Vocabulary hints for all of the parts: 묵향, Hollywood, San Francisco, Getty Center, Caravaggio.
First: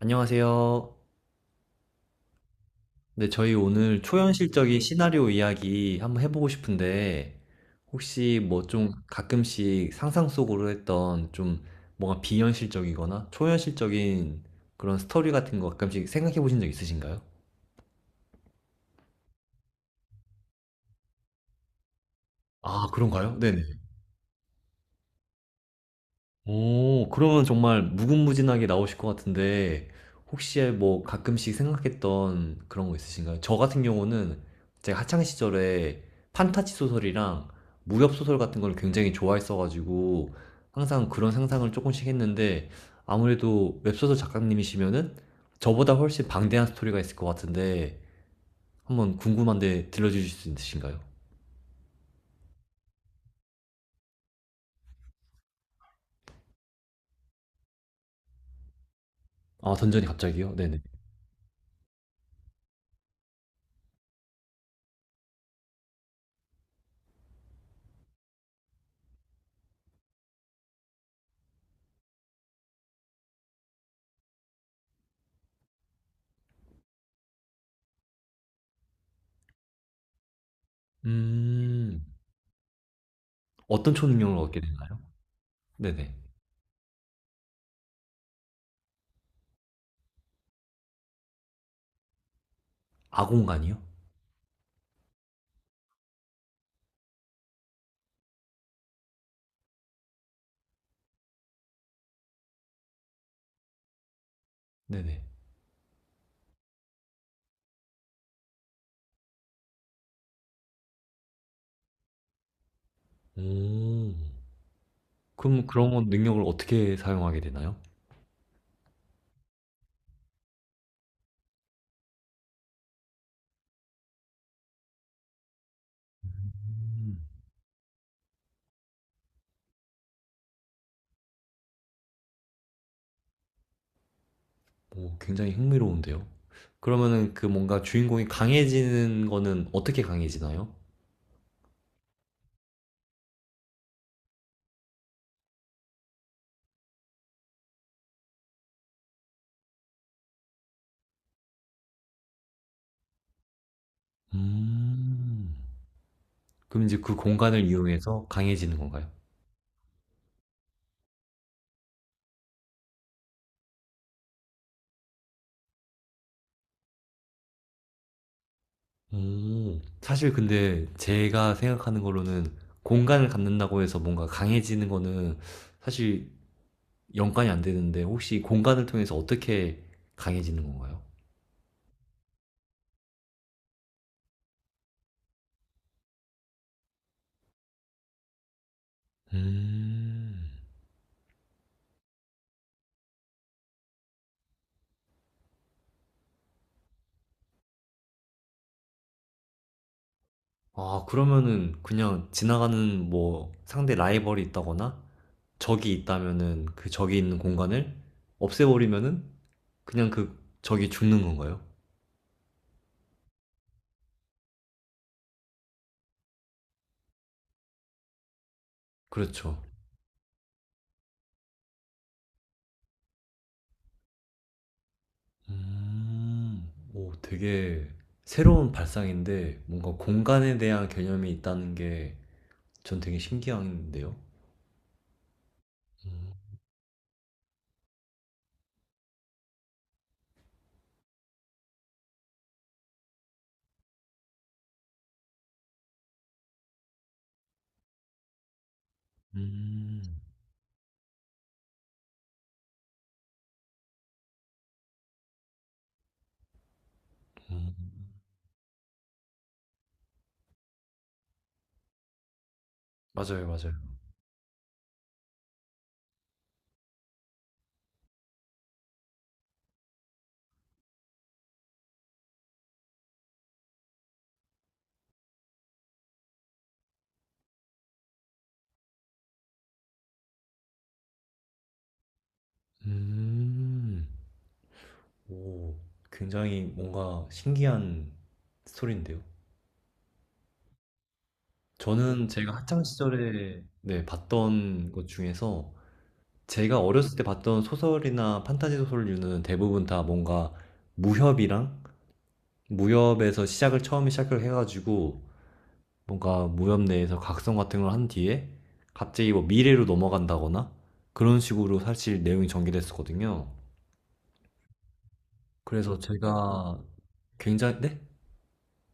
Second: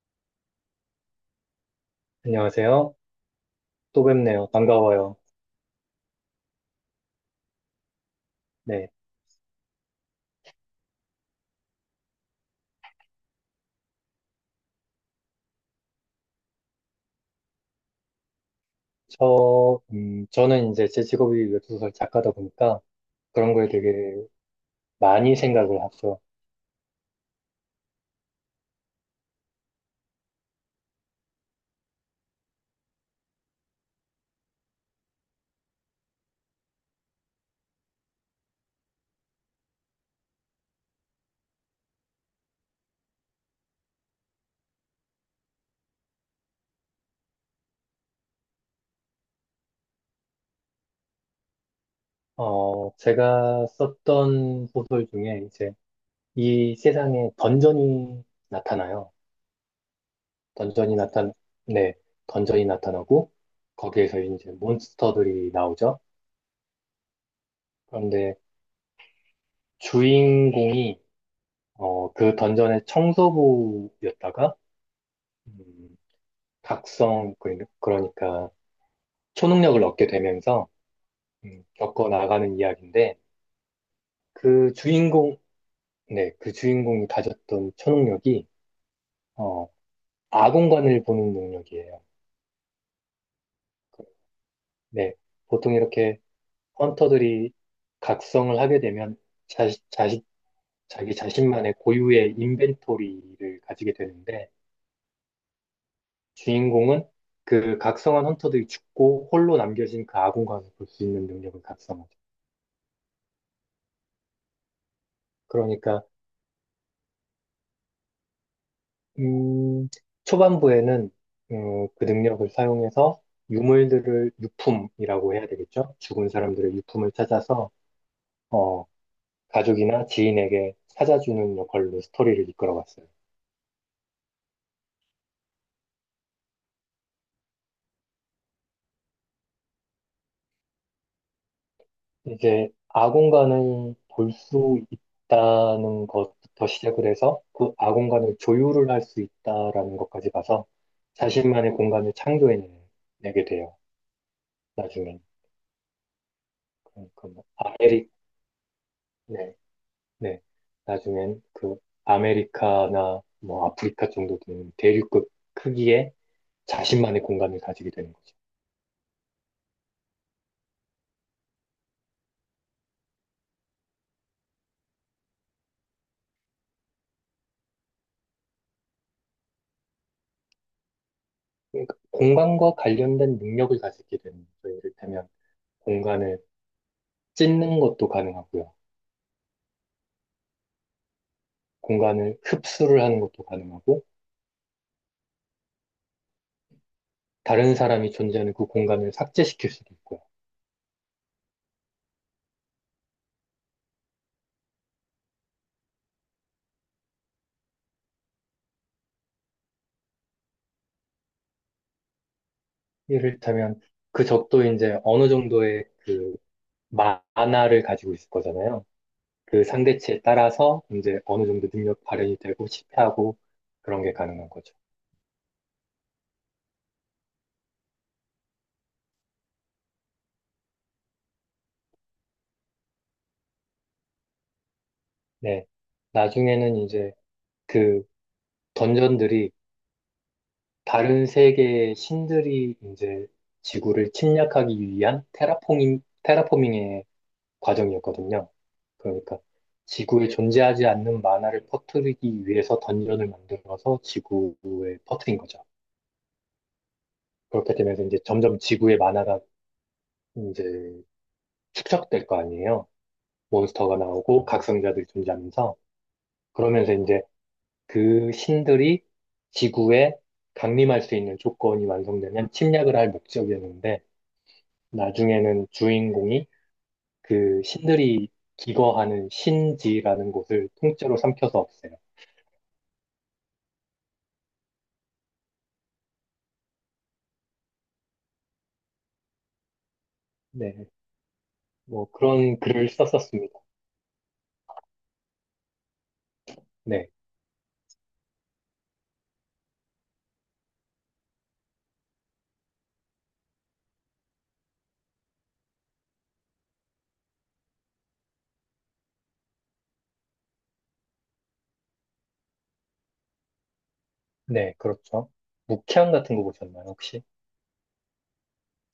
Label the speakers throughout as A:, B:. A: 안녕하세요.
B: 안녕하세요.
A: 네, 저희 오늘
B: 또 뵙네요.
A: 초현실적인
B: 반가워요.
A: 시나리오 이야기 한번 해보고 싶은데, 혹시 뭐
B: 네.
A: 좀 가끔씩 상상 속으로 했던 좀 뭔가 비현실적이거나 초현실적인 그런 스토리 같은 거 가끔씩 생각해 보신 적 있으신가요?
B: 저는 이제 제 직업이 웹소설 작가다 보니까
A: 아, 그런가요?
B: 그런
A: 네네.
B: 거에 되게 많이 생각을 하죠.
A: 오, 그러면 정말 무궁무진하게 나오실 것 같은데, 혹시 뭐 가끔씩 생각했던 그런 거 있으신가요? 저 같은 경우는 제가 학창 시절에 판타지 소설이랑 무협 소설 같은 걸 굉장히 좋아했어가지고, 항상 그런 상상을 조금씩 했는데, 아무래도 웹소설 작가님이시면은 저보다 훨씬 방대한 스토리가 있을 것 같은데, 한번 궁금한데 들려주실 수 있으신가요?
B: 제가 썼던 소설 중에 이제 이 세상에 던전이 나타나요.
A: 아, 던전이 갑자기요? 네네.
B: 던전이 나타, 네. 던전이 나타나고 거기에서 이제 몬스터들이 나오죠. 그런데 주인공이 그 던전의 청소부였다가 음, 각성, 그러니까 초능력을 얻게 되면서
A: 음,
B: 겪어 나가는 이야기인데
A: 어떤 초능력을 얻게
B: 그
A: 되나요?
B: 주인공,
A: 네네.
B: 네, 그 주인공이 가졌던 초능력이 어, 아공관을 보는 능력이에요.
A: 아공간이요?
B: 그, 네, 보통 이렇게 헌터들이 각성을 하게 되면 자식, 자식, 자기 자신만의 고유의 인벤토리를 가지게 되는데
A: 네네.
B: 주인공은 그 각성한 헌터들이 죽고 홀로 남겨진 그 아공관을 볼 수 있는 능력을 각성하죠.
A: 오. 그럼 그런
B: 그러니까
A: 건 능력을 어떻게 사용하게 되나요?
B: 음, 초반부에는 그 능력을 사용해서 유물들을 유품이라고 해야 되겠죠? 죽은 사람들의 유품을 찾아서 어, 가족이나 지인에게 찾아주는 역할로 스토리를 이끌어갔어요.
A: 오, 굉장히 흥미로운데요. 그러면은 그 뭔가 주인공이 강해지는 거는 어떻게 강해지나요?
B: 이제 아공간을 볼 수 있다는 것부터 시작을 해서 그 아공간을 조율을 할 수 있다라는 것까지 가서 자신만의 공간을 창조해내게 돼요. 나중에
A: 음. 그럼 이제 그
B: 그러니까
A: 공간을 이용해서 강해지는 건가요?
B: 네. 나중엔 그 아메리카나 뭐 아프리카 정도 되는 대륙급 크기의 자신만의 공간을 가지게 되는 거죠.
A: 오. 사실 근데 제가 생각하는 거로는 공간을 갖는다고 해서 뭔가 강해지는 거는 사실 연관이 안 되는데 혹시 공간을 통해서 어떻게 강해지는 건가요?
B: 그러니까 공간과 관련된 능력을 가지게 되는 거죠. 이를테면 공간을 찢는 것도 가능하고요.
A: 음.
B: 공간을 흡수를 하는 것도 가능하고 다른 사람이 존재하는 그 공간을 삭제시킬 수도 있고요.
A: 아, 그러면은 그냥 지나가는 뭐 상대 라이벌이 있다거나 적이 있다면은 그 적이 있는 공간을 없애버리면은 그냥 그 적이 죽는 건가요?
B: 이를테면 그 적도 이제 어느 정도의 그 만화를 가지고 있을 거잖아요.
A: 그렇죠.
B: 그 상대치에 따라서 이제 어느 정도 능력 발현이 되고 실패하고 그런 게 가능한 거죠.
A: 오, 되게 새로운 발상인데 뭔가 공간에 대한 개념이 있다는 게 전 되게 신기한데요.
B: 네. 나중에는 이제 그 던전들이 다른 세계의 신들이 이제 지구를 침략하기 위한 테라포밍의 과정이었거든요. 그러니까
A: 음,
B: 지구에 존재하지 않는 만화를 퍼뜨리기 위해서 던전을 만들어서 지구에 퍼뜨린 거죠. 그렇게
A: 음,
B: 되면서 이제 점점 지구의 만화가 이제 축적될 거 아니에요.
A: 맞아요, 맞아요.
B: 몬스터가 나오고 각성자들이 존재하면서 그러면서 이제 그 신들이 지구에 강림할 수 있는 조건이 완성되면 침략을 할 목적이었는데 나중에는 주인공이 그 신들이 기거하는 신지라는 곳을 통째로 삼켜서 없애요.
A: 음, 오, 굉장히 뭔가 신기한 스토리인데요.
B: 네, 뭐
A: 저는 제가
B: 그런
A: 학창
B: 글을 썼었습니다.
A: 시절에 네, 봤던 것 중에서 제가
B: 네,
A: 어렸을 때 봤던 소설이나 판타지 소설류는 대부분 다 뭔가 무협이랑 무협에서 시작을 처음에 시작을 해가지고 뭔가 무협 내에서 각성 같은 걸 한 뒤에 갑자기 뭐 미래로 넘어간다거나 그런 식으로 사실 내용이 전개됐었거든요.
B: 네, 그렇죠.
A: 그래서
B: 묵향 같은 거
A: 제가
B: 보셨나요, 혹시?
A: 굉장히 네?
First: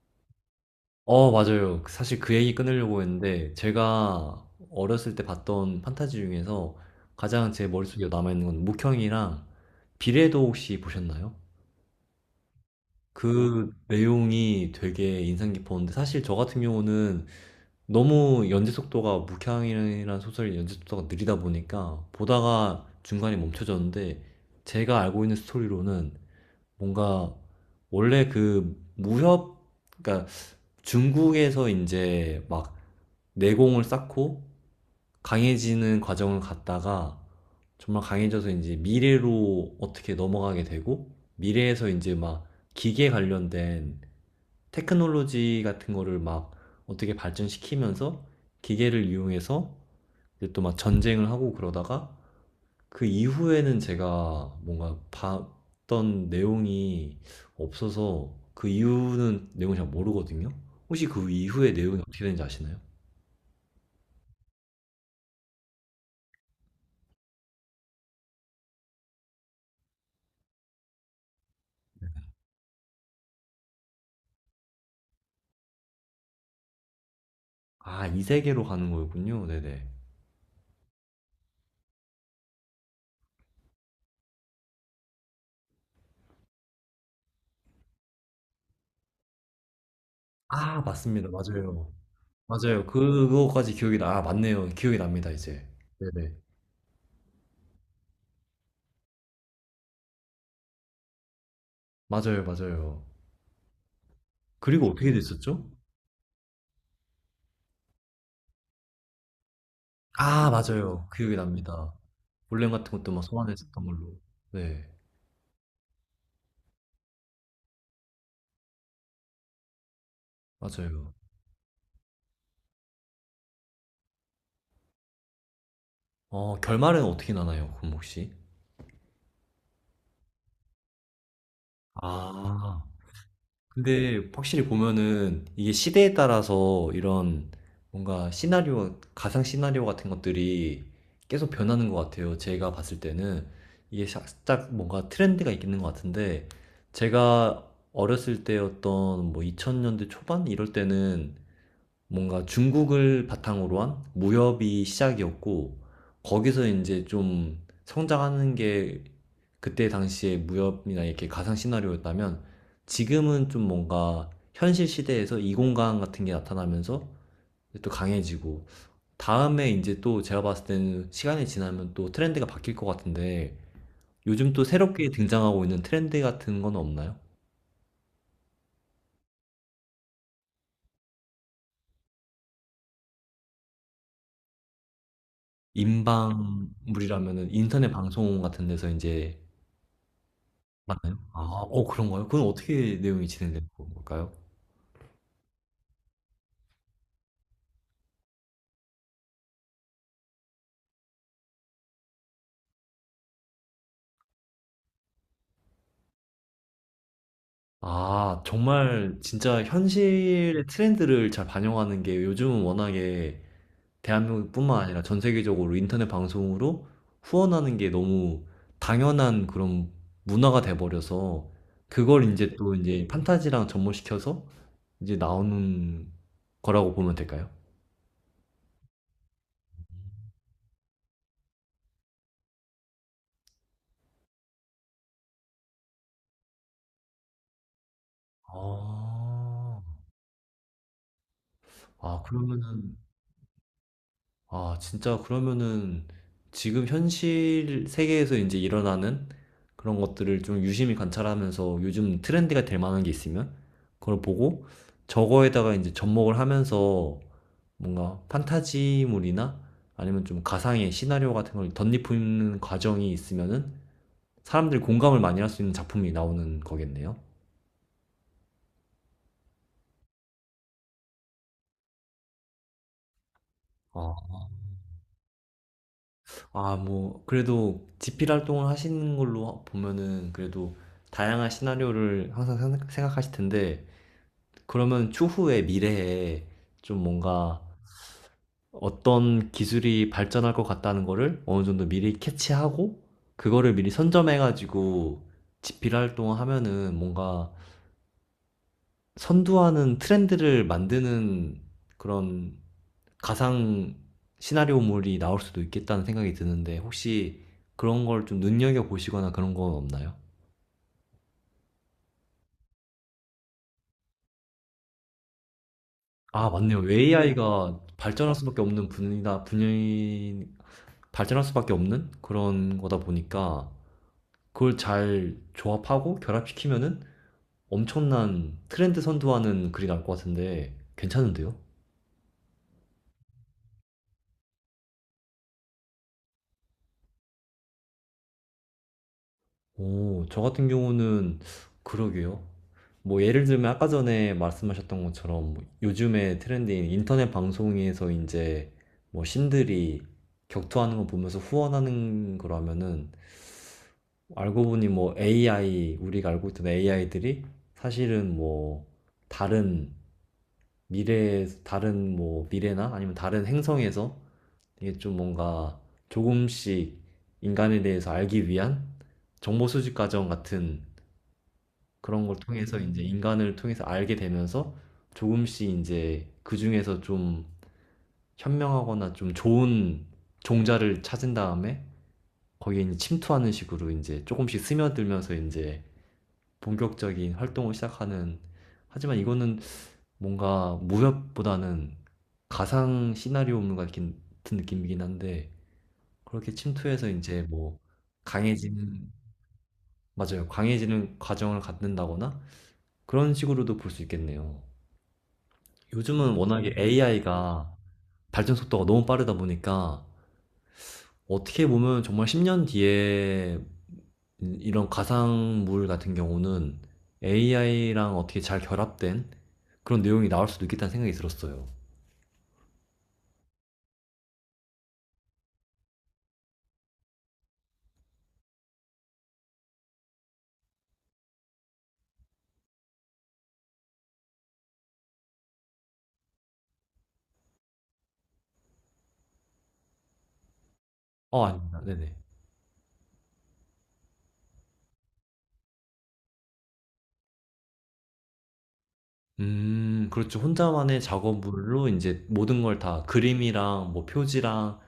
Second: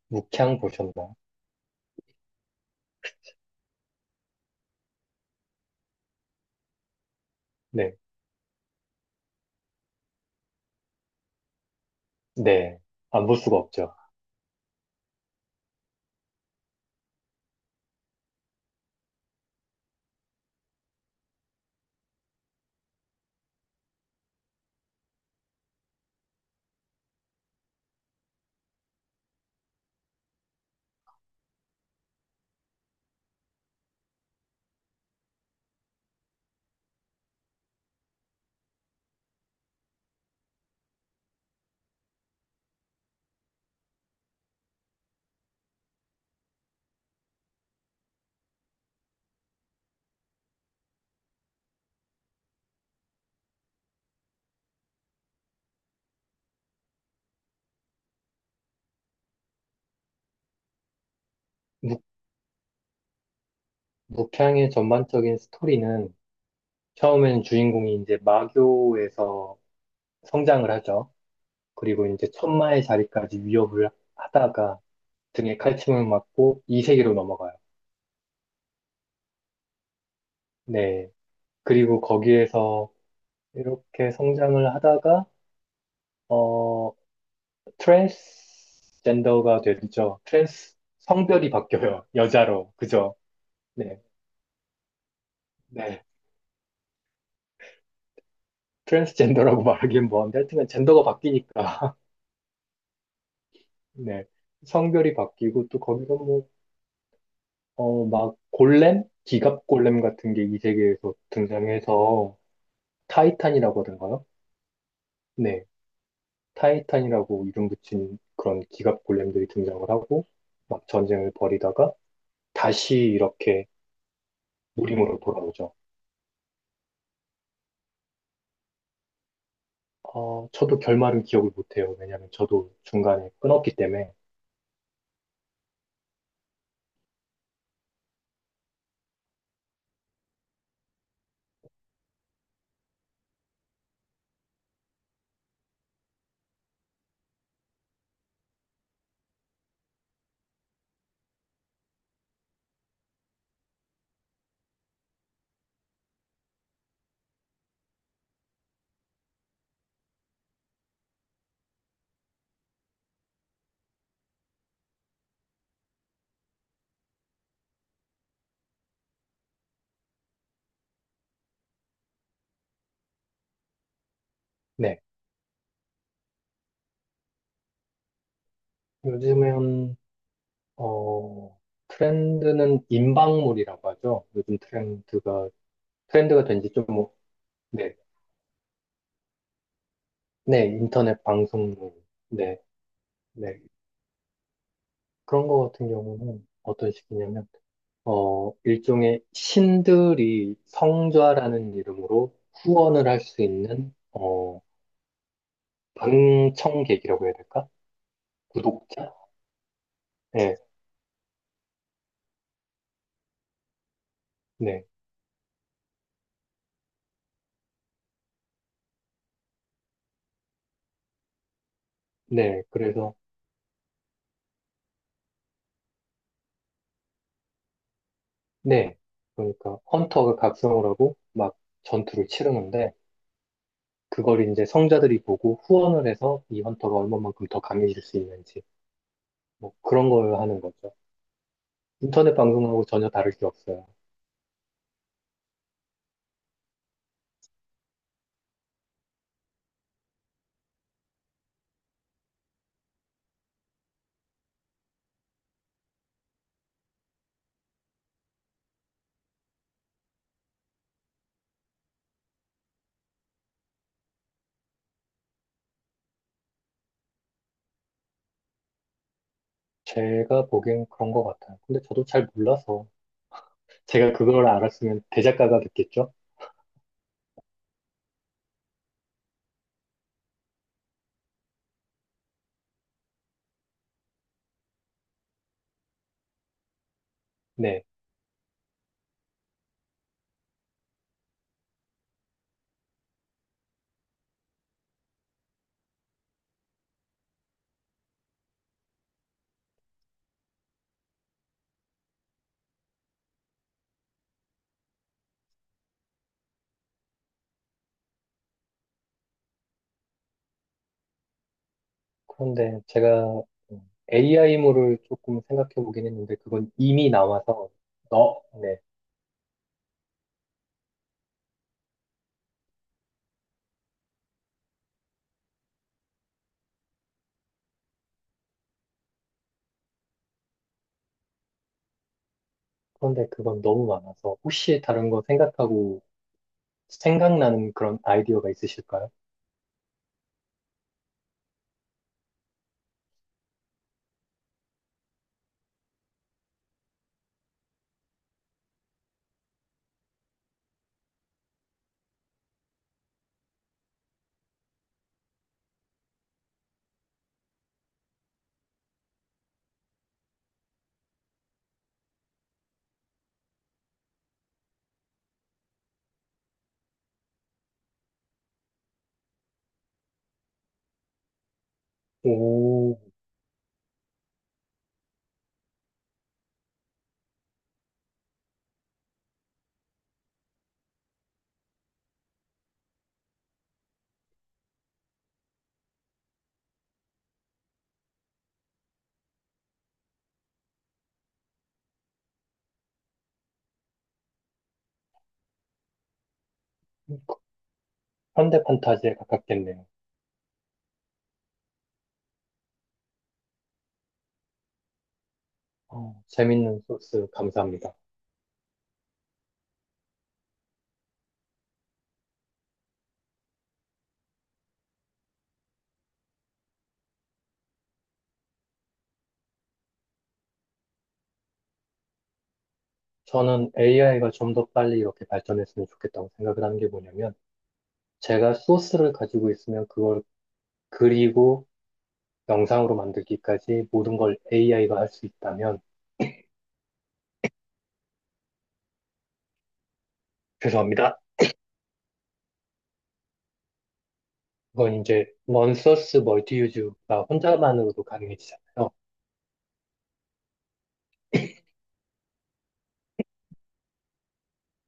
B: 묵향 보셨나요?
A: 어, 맞아요. 그 사실 그 얘기 끊으려고 했는데, 제가 어렸을 때 봤던 판타지 중에서 가장 제
B: 네.
A: 머릿속에 남아있는 건 묵형이랑 비례도 혹시 보셨나요?
B: 네. 안 볼 수가
A: 그
B: 없죠.
A: 내용이 되게 인상 깊었는데, 사실 저 같은 경우는 너무 연재 속도가, 묵향이라는 소설의 연재 속도가 느리다 보니까, 보다가 중간에 멈춰졌는데, 제가 알고 있는 스토리로는 뭔가, 원래 그 무협, 그러니까 중국에서 이제 막 내공을 쌓고 강해지는 과정을 갔다가 정말 강해져서 이제 미래로 어떻게 넘어가게 되고 미래에서 이제 막 기계 관련된 테크놀로지 같은 거를 막 어떻게 발전시키면서 기계를 이용해서 또 막 전쟁을 하고 그러다가 그 이후에는 제가 뭔가 봤던 내용이 없어서 그 이후는 내용을 잘 모르거든요. 혹시 그 이후의 내용이
B: 묵,
A: 어떻게 되는지 아시나요?
B: 묵향의 전반적인 스토리는 처음에는 주인공이 이제 마교에서 성장을 하죠. 그리고 이제 천마의 자리까지 위협을 하다가 등에 칼침을 맞고 이 세계로 넘어가요.
A: 아, 이 세계로 가는 거였군요. 네네.
B: 네. 그리고 거기에서 이렇게 성장을 하다가, 어, 트랜스젠더가 되죠. 트랜스
A: 아, 맞습니다.
B: 성별이
A: 맞아요.
B: 바뀌어요. 여자로.
A: 맞아요.
B: 그죠?
A: 그거까지 기억이
B: 네.
A: 나. 아, 맞네요. 기억이 납니다, 이제.
B: 네.
A: 네네.
B: 트랜스젠더라고 말하기엔 뭐한데 하여튼간 젠더가 바뀌니까.
A: 맞아요, 맞아요.
B: 네.
A: 그리고 어떻게
B: 성별이
A: 됐었죠?
B: 바뀌고 또 거기서 뭐, 막 골렘? 기갑 골렘 같은 게
A: 아,
B: 이
A: 맞아요.
B: 세계에서
A: 기억이 납니다.
B: 등장해서
A: 볼렘 같은 것도 막
B: 타이탄이라고
A: 소환했었던 걸로.
B: 하던가요?
A: 네,
B: 네. 타이탄이라고 이름 붙인 그런 기갑 골렘들이 등장을 하고 막
A: 맞아요.
B: 전쟁을 벌이다가 다시 이렇게 무림으로 돌아오죠.
A: 어, 결말은 어떻게 나나요, 그럼 혹시?
B: 저도 결말은 기억을 못해요. 왜냐면 저도
A: 아.
B: 중간에 끊었기 때문에.
A: 근데 확실히 보면은 이게 시대에 따라서 이런 뭔가 시나리오, 가상 시나리오 같은 것들이 계속 변하는 것 같아요. 제가 봤을 때는 이게 살짝 뭔가 트렌드가 있는 것 같은데 제가 어렸을 때였던 뭐 2000년대 초반 이럴 때는 뭔가 중국을 바탕으로 한 무협이 시작이었고, 거기서 이제 좀 성장하는 게 그때 당시의 무협이나 이렇게 가상 시나리오였다면, 지금은 좀 뭔가 현실 시대에서 이공간 같은 게 나타나면서 또 강해지고, 다음에 이제 또 제가 봤을 때는 시간이 지나면 또 트렌드가 바뀔 것 같은데, 요즘 또
B: 네.
A: 새롭게 등장하고 있는 트렌드 같은 건 없나요?
B: 요즘엔, 어, 트렌드는 인방물이라고 하죠. 요즘 트렌드가 된지 좀,
A: 인방물이라면은 인터넷
B: 네.
A: 방송 같은 데서 이제
B: 네,
A: 맞나요?
B: 인터넷
A: 아 어
B: 방송물.
A: 그런가요? 그건
B: 네,
A: 어떻게 내용이
B: 네.
A: 진행되는 걸까요?
B: 그런 거 같은 경우는 어떤 식이냐면, 일종의 신들이 성좌라는 이름으로 후원을 할 수 있는, 방청객이라고 해야 될까?
A: 아
B: 구독자?
A: 정말 진짜
B: 네,
A: 현실의 트렌드를 잘 반영하는 게 요즘은 워낙에 대한민국뿐만
B: 네.
A: 아니라 전 세계적으로 인터넷 방송으로 후원하는 게 너무 당연한 그런 문화가 돼 버려서 그걸 이제
B: 네,
A: 또 이제
B: 그래서
A: 판타지랑 접목시켜서 이제 나오는 거라고 보면 될까요?
B: 네. 그러니까 헌터가 각성을 하고 막 전투를 치르는데 그걸 이제 성자들이 보고 후원을 해서 이 헌터가 얼마만큼 더 강해질 수 있는지 뭐
A: 아.
B: 그런 걸 하는 거죠.
A: 아
B: 인터넷 방송하고
A: 그러면은
B: 전혀 다를 게 없어요.
A: 아, 진짜 그러면은 지금 현실 세계에서 이제 일어나는 그런 것들을 좀 유심히 관찰하면서 요즘 트렌드가 될 만한 게 있으면 그걸 보고 저거에다가 이제 접목을 하면서 뭔가 판타지물이나 아니면 좀 가상의 시나리오 같은 걸 덧입히는 과정이 있으면은 사람들이 공감을 많이 할 수 있는 작품이 나오는 거겠네요.
B: 제가 보기엔 그런 것 같아요. 근데 저도 잘 몰라서
A: 아,
B: 제가 그걸 알았으면 대작가가 됐겠죠?
A: 아, 뭐, 그래도 집필 활동을 하시는 걸로 보면은 그래도 다양한 시나리오를 항상 생각하실 텐데, 그러면 추후에 미래에 좀 뭔가
B: 네.
A: 어떤 기술이 발전할 것 같다는 거를 어느 정도 미리 캐치하고, 그거를 미리 선점해가지고 집필 활동을 하면은 뭔가 선두하는 트렌드를 만드는 그런 가상 시나리오물이 나올 수도 있겠다는 생각이 드는데 혹시 그런 걸 좀 눈여겨 보시거나 그런 건 없나요?
B: 그런데 제가 AI물을 조금 생각해 보긴 했는데
A: 아,
B: 그건
A: 맞네요.
B: 이미 나와서
A: AI가 발전할
B: 너,
A: 수밖에
B: 네.
A: 없는 분야, 분야인, 발전할 수밖에 없는 그런 거다 보니까 그걸 잘 조합하고 결합시키면은 엄청난 트렌드 선도하는 글이 나올 것 같은데 괜찮은데요?
B: 그런데 그건 너무 많아서 혹시 다른 거 생각하고 생각나는 그런 아이디어가 있으실까요?
A: 오, 저 같은 경우는 그러게요. 뭐 예를 들면 아까 전에 말씀하셨던 것처럼 뭐 요즘에 트렌드인 인터넷 방송에서 이제 뭐 신들이 격투하는 거 보면서 후원하는 거라면은 알고 보니 뭐 AI, 우리가 알고 있던 AI들이 사실은 뭐 다른 미래, 다른 뭐 미래나 아니면 다른 행성에서 이게 좀 뭔가 조금씩 인간에 대해서 알기 위한 정보 수집 과정 같은 그런 걸 통해서
B: 오,
A: 인제 인간을 통해서 알게 되면서 조금씩 이제 그중에서 좀 현명하거나 좀 좋은 종자를 찾은 다음에 거기에 제 침투하는 식으로 이제 조금씩 스며들면서 이제 본격적인 활동을 시작하는 하지만 이거는 뭔가 무협보다는 가상 시나리오물 같은 느낌이긴 한데 그렇게 침투해서 이제 뭐
B: 현대
A: 강해지는
B: 판타지에 가깝겠네요.
A: 맞아요. 강해지는 과정을 갖는다거나 그런 식으로도 볼 수 있겠네요. 요즘은 워낙에
B: 재밌는 소스
A: AI가
B: 감사합니다.
A: 발전 속도가 너무 빠르다 보니까 어떻게 보면 정말 10년 뒤에 이런 가상물 같은 경우는 AI랑 어떻게 잘 결합된 그런 내용이 나올 수도 있겠다는 생각이 들었어요.
B: 저는 AI가 좀 더 빨리 이렇게 발전했으면 좋겠다고 생각을 하는 게 뭐냐면, 제가 소스를 가지고 있으면 그걸 그리고 영상으로 만들기까지 모든 걸 AI가 할 수 있다면, 죄송합니다.
A: 어, 아닙니다. 네네.
B: 그건 이제 원소스 멀티유즈가 혼자만으로도 가능해지잖아요.
A: 그렇죠. 혼자만의 작업물로 이제 모든 걸 다 그림이랑 뭐 표지랑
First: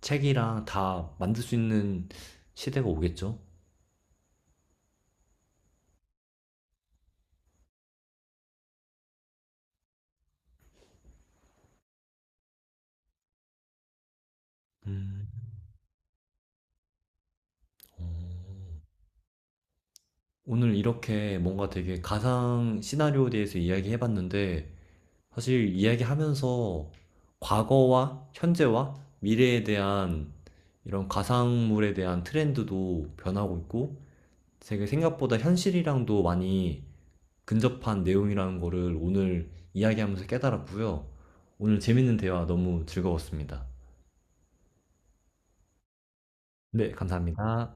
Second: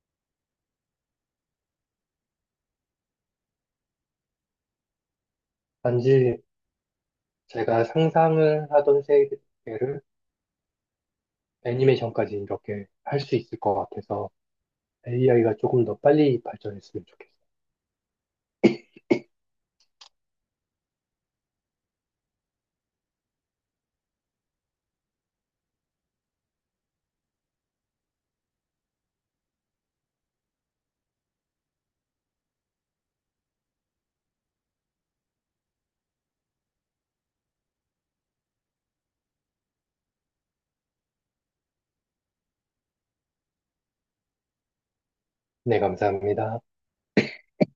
A: 책이랑 다 만들 수 있는 시대가 오겠죠.
B: 단지 제가 상상을 하던 세계를 애니메이션까지 이렇게 할 수 있을 것 같아서
A: 음,
B: AI가 조금 더 빨리 발전했으면 좋겠어요.
A: 어. 오늘 이렇게 뭔가 되게 가상 시나리오에 대해서 이야기해봤는데, 사실 이야기하면서 과거와 현재와 미래에 대한 이런 가상물에 대한 트렌드도 변하고 있고, 되게 생각보다 현실이랑도 많이 근접한 내용이라는 거를 오늘 이야기하면서 깨달았고요. 오늘 재밌는 대화 너무 즐거웠습니다.
B: 네, 감사합니다.
A: 네, 감사합니다.